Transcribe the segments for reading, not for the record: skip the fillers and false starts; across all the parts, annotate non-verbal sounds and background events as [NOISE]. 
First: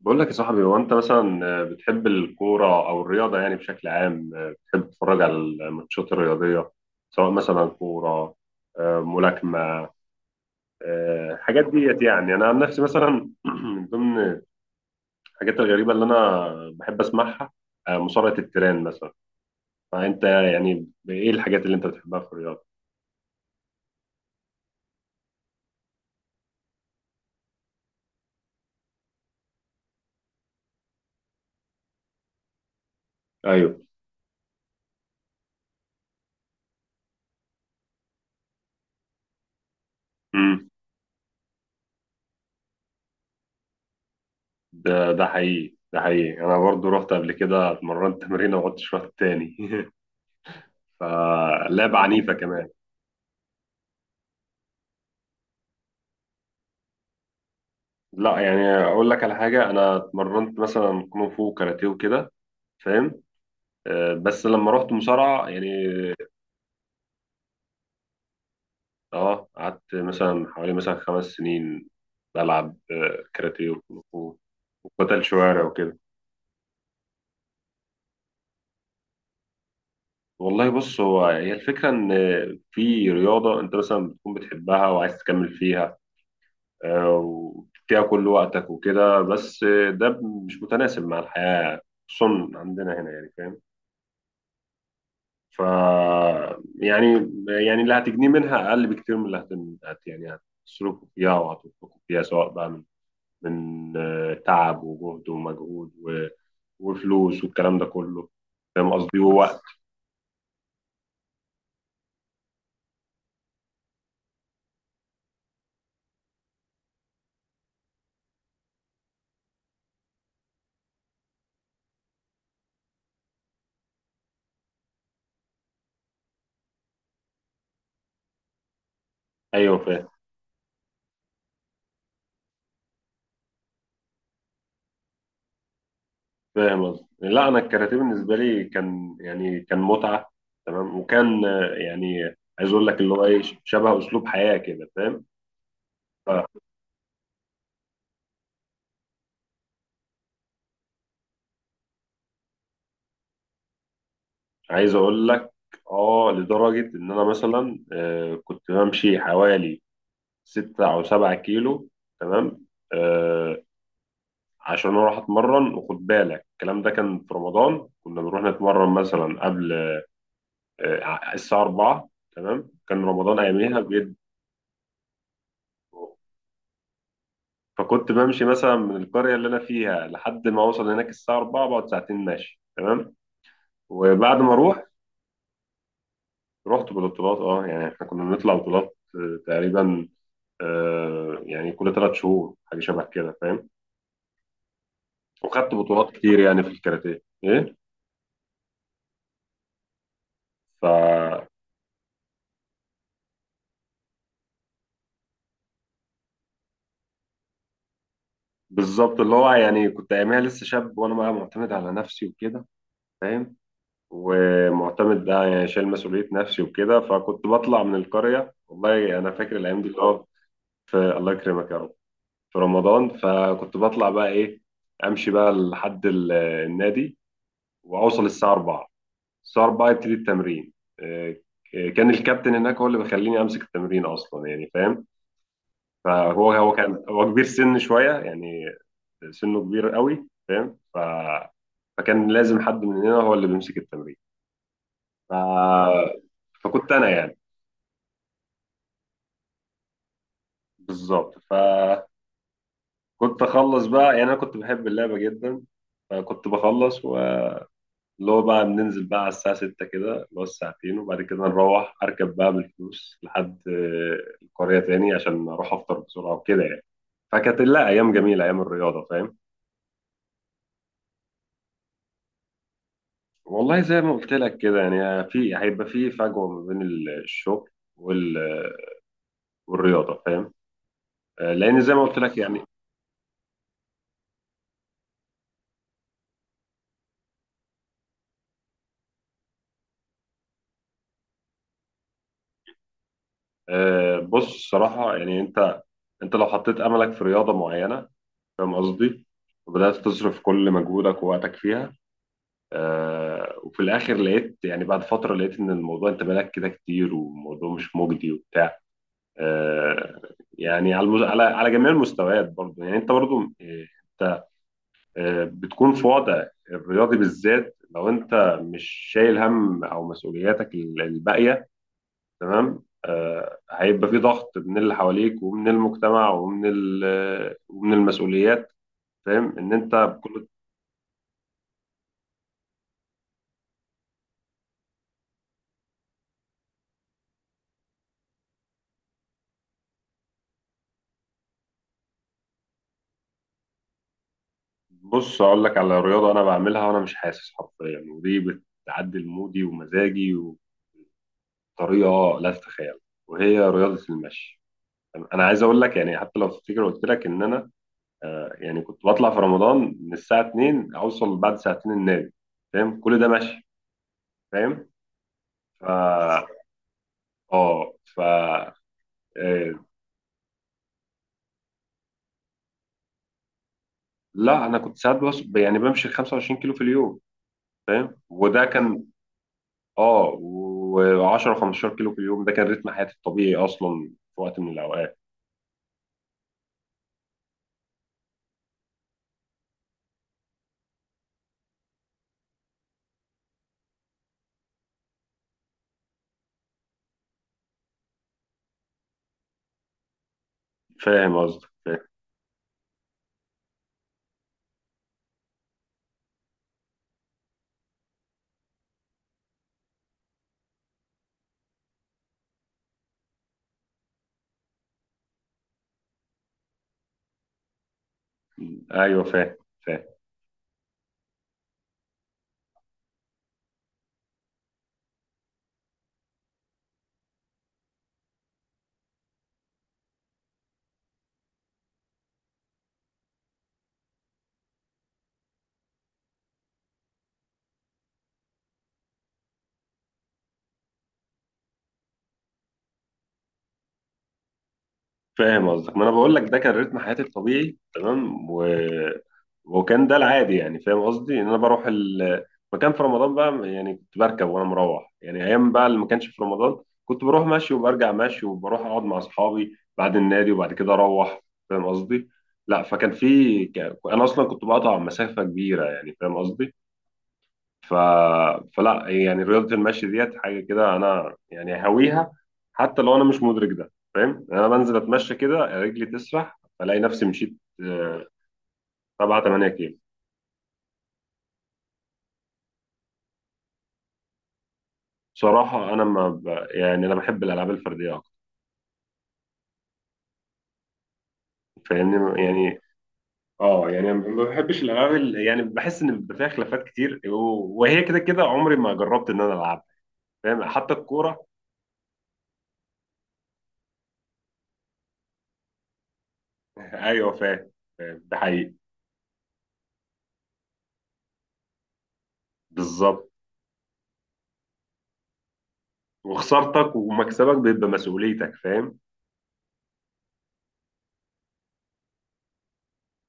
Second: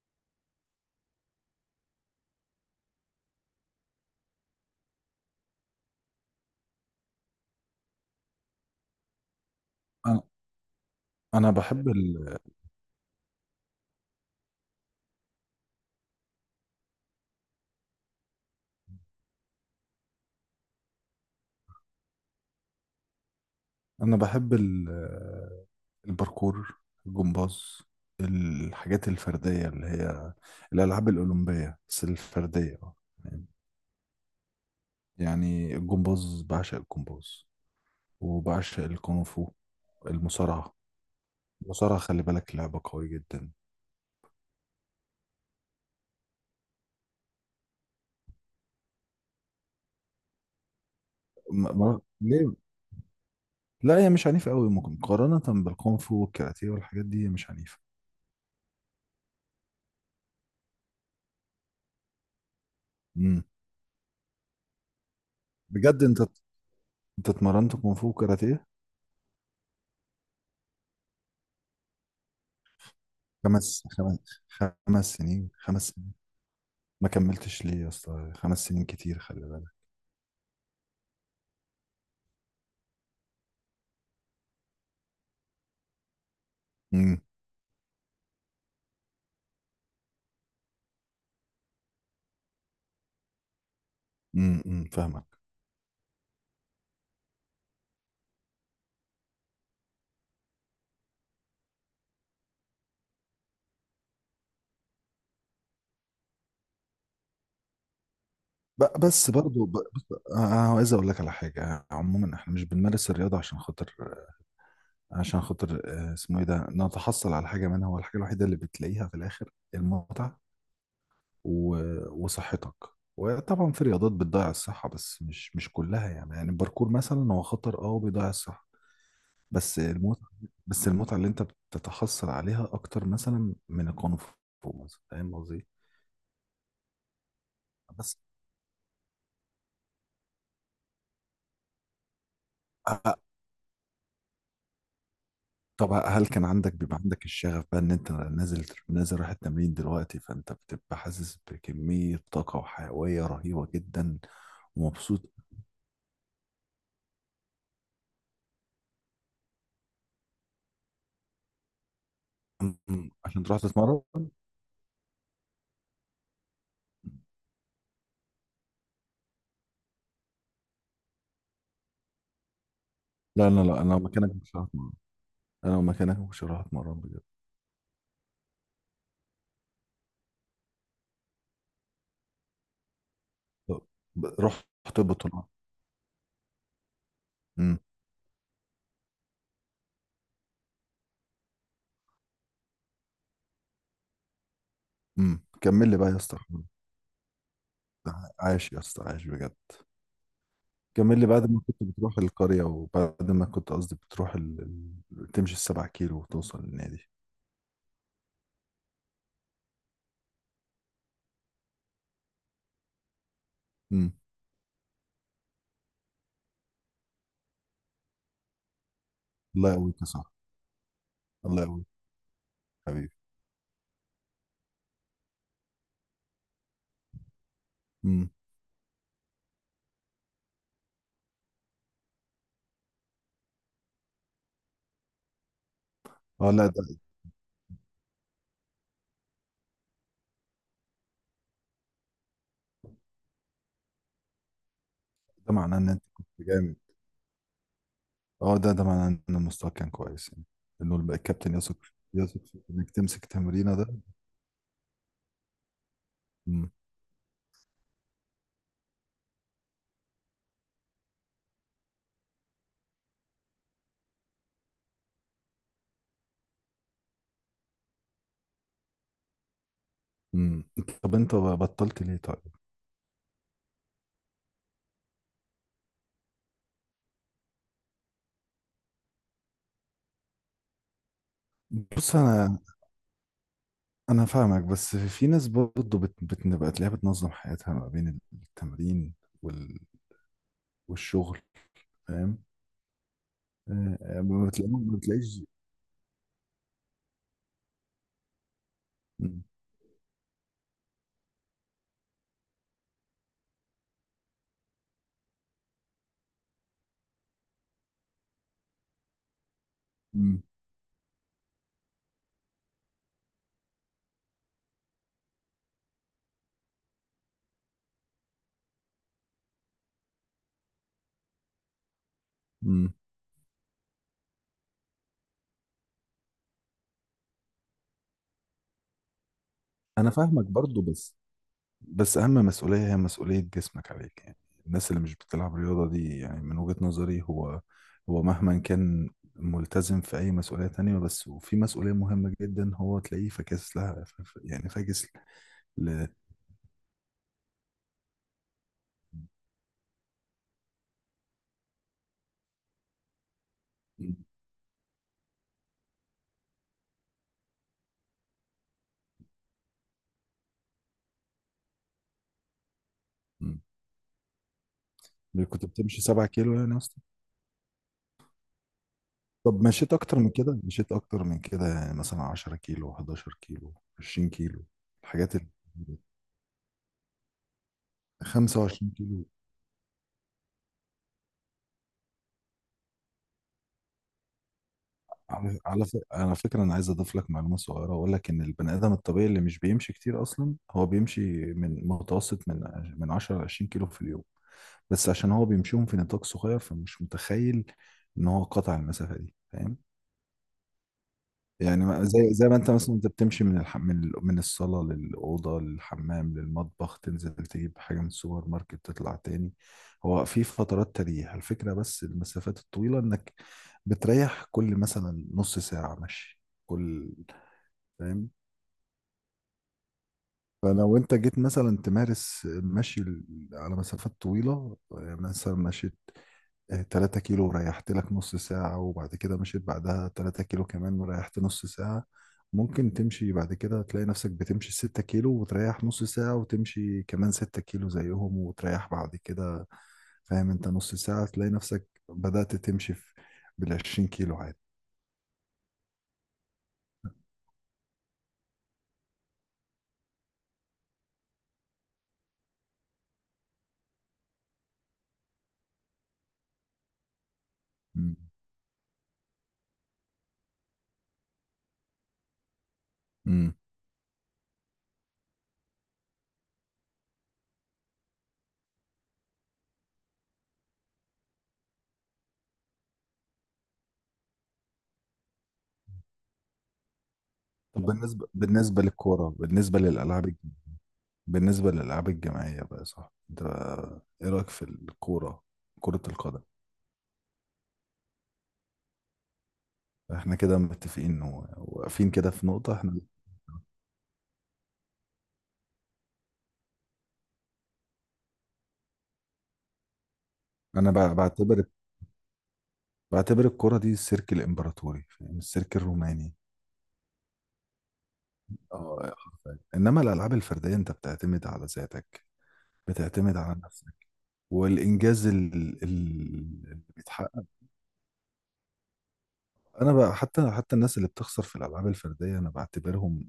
بقول لك يا صاحبي، هو انت مثلا بتحب الكوره او الرياضه؟ يعني بشكل عام بتحب تتفرج على الماتشات الرياضيه، سواء مثلا كوره، ملاكمه، انا انا الحاجات ديت؟ يعني انا عن نفسي مثلا [CLEARS THROAT] من ضمن الحاجات الغريبه اللي انا بحب اسمعها مصارعه التيران مثلا. فانت يعني ايه الحاجات اللي انت بتحبها في الرياضه؟ انا بحب ال... الباركور الجمباز، الحاجات الفرديه اللي هي الالعاب الاولمبيه بس الفرديه. اه ايوه. يعني الجمباز، بعشق الجمباز وبعشق الكونغ فو، امم المصارعه المصارعه خلي بالك لعبه قويه جدا. ده حقيقي، ده حقيقي، انا برضو رحت قبل كده اتمرنت تمرين وما عدتش رحت تاني. [LAUGHS] ما... فلعبه ما... عنيفه ليه؟ كمان. لا، هي مش عنيفه قوي، ممكن مقارنه بالكونغ فو والكاراتيه والحاجات دي هي مش عنيفه. لا يعني اقول لك على حاجه، انا اتمرنت مثلا كونغ فو وكاراتيه وكده، فاهم؟ امم. بس لما رحت مصارعه يعني. بجد انت اتمرنت كونغ فو وكاراتيه؟ اه، قعدت مثلا حوالي مثلا 5 سنين بلعب، خمس كاراتيه وكونغ خمس فو خمس وقتل سنين، شوارع خمس؟ وكده. ما كملتش ليه يا اسطى، 5 سنين كتير، خلي بالك. والله بص، هو هي الفكره ان في رياضه انت مثلا بتكون بتحبها وعايز تكمل فيها، امم. وفيها كل وقتك وكده، بس ده مش متناسب مع الحياه، خصوصا عندنا هنا يعني، فاهم؟ أمم، فاهمك. ف يعني، يعني اللي هتجنيه منها اقل بكتير من اللي هتن... هت يعني هتصرفه فيها وهتنفقه فيها، سواء بقى من تعب وجهد ومجهود وفلوس والكلام ده كله، فاهم قصدي؟ بس ووقت. برضو، بس انا عايز اقول لك على حاجه. عموما احنا مش بنمارس الرياضه عشان خاطر، اسمه ايه ده، نتحصل على حاجه منها. هو الحاجه الوحيده اللي بتلاقيها في الاخر المتعه و... وصحتك. وطبعا في رياضات بتضيع الصحه، بس مش كلها، يعني الباركور مثلا هو خطر، وبيضيع الصحه، ايوه بس فاهم. المتعه بس المتعه اللي انت بتتحصل عليها اكتر مثلا من الكونغ فو مثلا، فاهم قصدي؟ فاهم قصدي، لا انا الكاراتيه بس بالنسبه لي كان يعني كان متعه، تمام؟ وكان يعني عايز اقول لك اللي آه، هو ايه، شبه اسلوب حياه كده، فاهم؟ طب هل كان عندك بيبقى عندك الشغف بقى ان انت نازل رايح التمرين دلوقتي، فانت بتبقى حاسس بكمية طاقة وحيوية رهيبة جدا فعايز اقول ومبسوط؟ لك، اه، لدرجه ان انا مثلا كنت بمشي حوالي 6 أو 7 كيلو، تمام؟ عشان تروح آه، تتمرن؟ عشان أروح أتمرن، وخد بالك الكلام ده كان في رمضان، كنا بنروح نتمرن مثلا قبل آه الساعة 4، تمام؟ كان رمضان لا، لا، أياميها لا، انا لو بجد. مكانك مش هروح اتمرن. انا لو مكانك مش هروح اتمرن بجد. فكنت بمشي مثلا من القرية اللي أنا فيها لحد ما أوصل هناك الساعة 4، بقعد ساعتين ماشي، تمام؟ طب، وبعد ما أروح، رحت بطولة؟ رحت ببطولات، أه امم، يعني إحنا كنا بنطلع بطولات، تقريبا آه يعني كل 3 شهور حاجة شبه كده، فاهم؟ امم، وخدت كمل لي بطولات بقى يا اسطى. كتير يعني في الكاراتيه، إيه. عايش يا اسطى، عايش بجد. كمل لي ف بعد ما كنت بتروح القرية، وبعد ما كنت، قصدي، بتروح تمشي السبع كيلو وتوصل للنادي. بالظبط. اللي هو يعني كنت اياميها لسه شاب، وانا بقى معتمد على نفسي وكده، فاهم؟ امم. ومعتمد بقى يعني شايل مسؤوليه نفسي وكده، فكنت بطلع من القريه، والله انا فاكر الله الايام دي يقويك اللي يا هو صاحبي. في. الله الله يكرمك يا يقويك رب. في رمضان حبيبي. فكنت بطلع بقى ايه، امشي بقى لحد النادي، واوصل امم. الساعه 4. الساعه 4 يبتدي التمرين، إيه. كان الكابتن هناك هو اللي بيخليني امسك التمرين اصلا يعني، فاهم؟ اه فهو لا، هو ده كان هو كبير سن شويه يعني، سنه كبير قوي، فاهم؟ فكان لازم حد مننا هو اللي بيمسك التمرين. ف... ده معناه ان انت كنت جامد. فكنت انا يعني، اه، ده معناه ان المستوى كان كويس يعني، انه بالظبط. الكابتن يثق في- فكنت يثق في انك تمسك تمرينه اخلص ده. بقى، يعني انا كنت بحب اللعبه جدا، فكنت امم، بخلص، واللي هو بقى بننزل بقى على الساعه 6 كده، اللي هو الساعتين، وبعد كده نروح اركب بقى بالفلوس لحد القريه تاني، عشان اروح افطر بسرعه وكده يعني. فكانت لا ايام جميله، ايام الرياضه، فاهم؟ امم. طب انت بطلت ليه طيب؟ والله زي ما قلت لك كده يعني، في هيبقى في فجوه ما بين الشغل والرياضه، فاهم؟ لان زي ما بص قلت لك انا يعني، انا فاهمك بس في ناس برضه بتبقى تلاقيها بتنظم حياتها ما بين التمرين وال... والشغل، فاهم؟ ما بص بتلاقيهم، ما صراحه يعني، بتلاقيش. انت لو حطيت املك في رياضه معينه، فاهم قصدي؟ مم. وبدات تصرف كل مجهودك ووقتك فيها، وفي الاخر لقيت يعني، بعد فتره لقيت ان الموضوع انت بالك كده كتير والموضوع مش مجدي وبتاع. آه، مم. يعني على على جميع المستويات برضه يعني، انت برضه آه، انت بتكون في وضع الرياضي بالذات. لو انت مش شايل هم او مسؤولياتك الباقيه، تمام، مم. هيبقى في ضغط من اللي حواليك ومن المجتمع ومن ومن المسؤوليات، فاهم ان انت انا فاهمك بكل. برضه، بس اهم مسؤوليه هي مسؤوليه جسمك عليك، يعني الناس اللي مش بتلعب رياضه دي، يعني من وجهه نظري، هو مهما كان ملتزم في اي مسؤوليه تانية، بس وفي مسؤوليه مهمه جدا هو تلاقيه فاكس لها، يعني فاكس بص اقول لك على ل. رياضه انا بعملها وانا مش حاسس حرفيا، ودي بتعدل مودي ومزاجي بطريقه لا تتخيل، وهي رياضه المشي. انا عايز اقول لك يعني، حتى لو تفتكر قلت لك ان انا يعني كنت بطلع في رمضان من الساعه 2، اوصل بعد ساعتين النادي، فاهم؟ كل ده م. مشي، فاهم؟ كنت ف بتمشي 7 كيلو يعني يا اسطى. اه ف طب آه، مشيت اكتر من كده، يعني مثلا 10 كيلو، 11 كيلو، 20 كيلو؟ لا انا كنت ساعات بس الحاجات ال يعني بمشي 25 كيلو في اليوم، فاهم؟ وده 25 كان، كيلو. اه، و10 15 كيلو في اليوم، ده كان رتم حياتي الطبيعي اصلا، في وقت من الاوقات. على فكرة أنا عايز أضيف لك معلومة صغيرة وأقول لك إن البني آدم الطبيعي اللي مش بيمشي كتير أصلا هو بيمشي من متوسط، من 10 ل 20 كيلو في اليوم. بس عشان هو بيمشيهم في نطاق صغير فمش متخيل إن هو قطع المسافة دي، فاهم؟ فاهم قصدك، يعني فاهم. زي ما انت، مثلا انت بتمشي من الح... من ال- من الصاله للاوضه للحمام للمطبخ، تنزل تجيب حاجه من السوبر ماركت، تطلع تاني. هو في فترات تريح الفكره، بس المسافات الطويله انك بتريح كل مثلا نص ساعه مشي كل، فاهم؟ ايوه فاهم، فاهم. فلو انت جيت مثلا تمارس المشي على مسافات طويله، يعني مثلا مشيت 3 كيلو وريحت لك نص ساعة، وبعد كده مشيت بعدها 3 كيلو كمان وريحت نص ساعة، ممكن تمشي بعد كده تلاقي نفسك بتمشي 6 كيلو وتريح نص ساعة، وتمشي كمان 6 كيلو زيهم وتريح بعد كده، فاهم انت؟ نص ساعة تلاقي نفسك بدأت تمشي في بالعشرين كيلو عادي. فاهم قصدك، ما انا بقول لك ده كان رتم حياتي الطبيعي، تمام؟ وكان ده العادي يعني، فاهم قصدي؟ ان انا بروح مكان في رمضان بقى، يعني كنت بركب وانا مروح يعني، ايام بقى اللي ما كانش في رمضان كنت بروح ماشي وبرجع مم. ماشي وبروح اقعد مع اصحابي بعد النادي، وبعد كده اروح، فاهم قصدي؟ لا فكان مم. في انا اصلا كنت بقطع مسافة كبيرة، يعني فاهم قصدي؟ ف... فلا يعني رياضة المشي ديت حاجة كده أنا يعني هاويها، حتى لو أنا مش مدرك ده، فاهم؟ يعني أنا بنزل أتمشى كده، رجلي تسرح ألاقي نفسي مشيت طب آه، بالنسبة للكورة، 7 8 كيلو. بالنسبة للألعاب الجماعية بقى، صح؟ انت ايه رأيك في الكورة، بصراحة كرة أنا ما القدم؟ ب... يعني أنا بحب الألعاب الفردية أكتر، احنا كده متفقين واقفين كده فاهمني في نقطة. يعني؟ احنا اه يعني ما بحبش يعني بحس ان بيبقى فيها خلافات كتير، وهي كده كده عمري ما جربت ان انا العبها، فاهم؟ انا حتى الكوره. بعتبر الكرة دي السيرك الامبراطوري فاهم، السيرك الروماني. [LAUGHS] ايوه فاهم، فاهم، ده حقيقي. اه، حرفياً. انما الالعاب الفردية انت بتعتمد على ذاتك، بالظبط، بتعتمد على نفسك، والانجاز ال- اللي وخسارتك بيتحقق. ومكسبك بيبقى مسؤوليتك، فاهم؟ انا بقى، حتى الناس اللي بتخسر في الالعاب الفردية انا بعتبرهم،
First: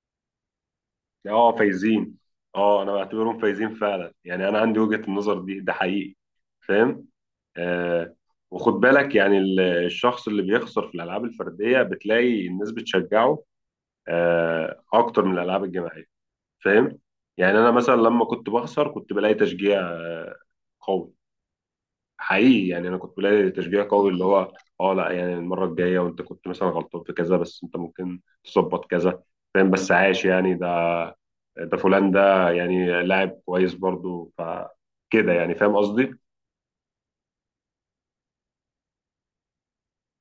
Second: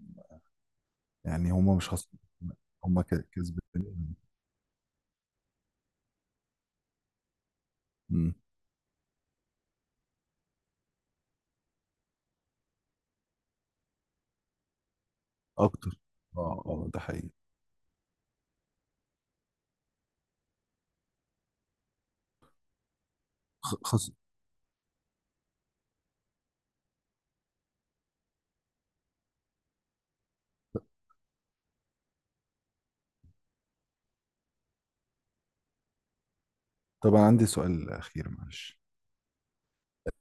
يعني اه، هم مش خسر، فايزين. اه انا هم بعتبرهم فايزين فعلا، كسبانين. يعني انا عندي وجهة النظر دي، ده حقيقي، فاهم؟ آه. أمم، وخد بالك يعني الشخص اللي بيخسر في الالعاب الفرديه بتلاقي الناس بتشجعه آه، اكتر من الالعاب اكتر. الجماعيه، اه، اه، فاهم؟ ده حقيقي. يعني انا مثلا لما كنت بخسر كنت بلاقي تشجيع آه قوي، حقيقي يعني، انا كنت بلاقي خ- تشجيع خس... قوي اللي هو، اه، لا يعني المره الجايه وانت كنت مثلا غلطان في كذا، بس انت ممكن تظبط كذا، فاهم؟ بس عاش يعني، ده ده فلان ده يعني لاعب كويس برضو، فكده يعني، فاهم قصدي؟ طبعا عندي سؤال اخير معلش.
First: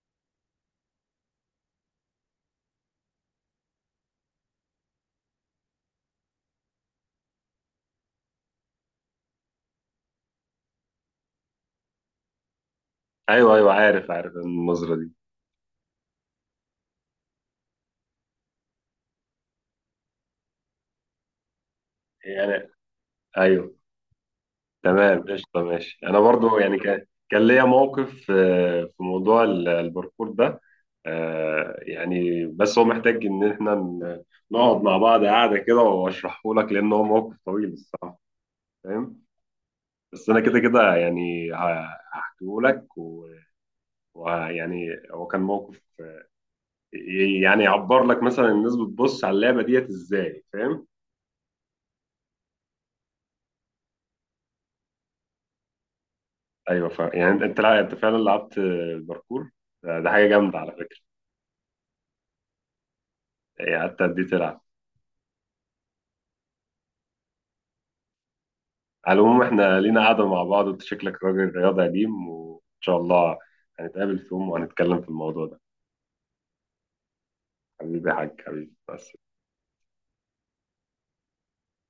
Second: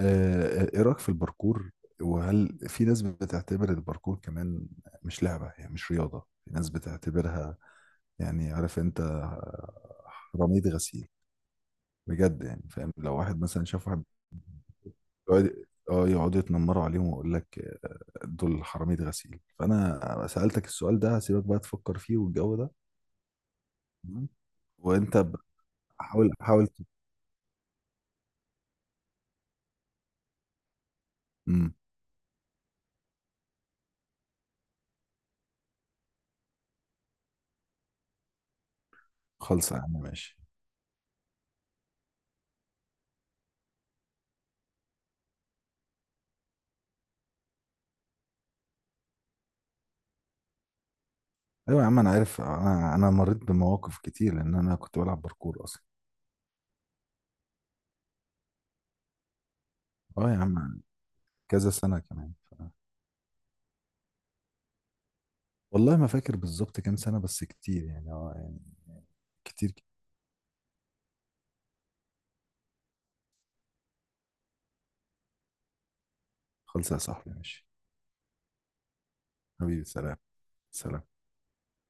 ايه رأيك في الباركور؟ وهل في ناس بتعتبر الباركور كمان مش لعبة، يعني مش رياضة، في ناس بتعتبرها، يعني عارف انت، رميد غسيل؟ بجد يعني، فاهم؟ لو واحد ايوه مثلا ايوه، شاف واحد عارف عارف النظره دي، بيقعد، اه، يقعدوا يتنمروا عليهم ويقول لك دول حرامية غسيل. فانا سألتك السؤال ده، هسيبك بقى تفكر فيه والجو يعني، ده، ايوه. تمام؟ وانت تمام، قشطه، ماشي. انا حاول، برضو حاول، يعني كان كان ليا موقف في موضوع الباركور ده، مم. يعني بس هو محتاج ان احنا نقعد مع بعض قاعده كده واشرحه لك، لان هو موقف طويل الصراحه، فاهم؟ خلص يا عم، بس ماشي. انا كده كده يعني هحكيه لك. ويعني هو كان موقف يعني يعبر لك مثلا الناس بتبص على اللعبه ديت ازاي، فاهم؟ ايوه يا عم انا عارف، انا مريت بمواقف كتير لان انا كنت بلعب باركور اصلا، ايوه فاهم، يعني انت انت لا انت فعلا لعبت الباركور، ده ده حاجه اه يا جامده على عم، فكره. كذا سنة كمان. يعني قعدت قد ايه تلعب؟ والله ما فاكر بالظبط كام سنة، بس كتير يعني، يعني على العموم كتير. احنا لينا قعده مع بعض، وانت شكلك راجل رياضي قديم، وان شاء الله هنتقابل في يوم وهنتكلم في الموضوع ده. خالص يا صاحبي ماشي. حبيبي يا حاج، حبيبي، بس. حبيبي، سلام. سلام.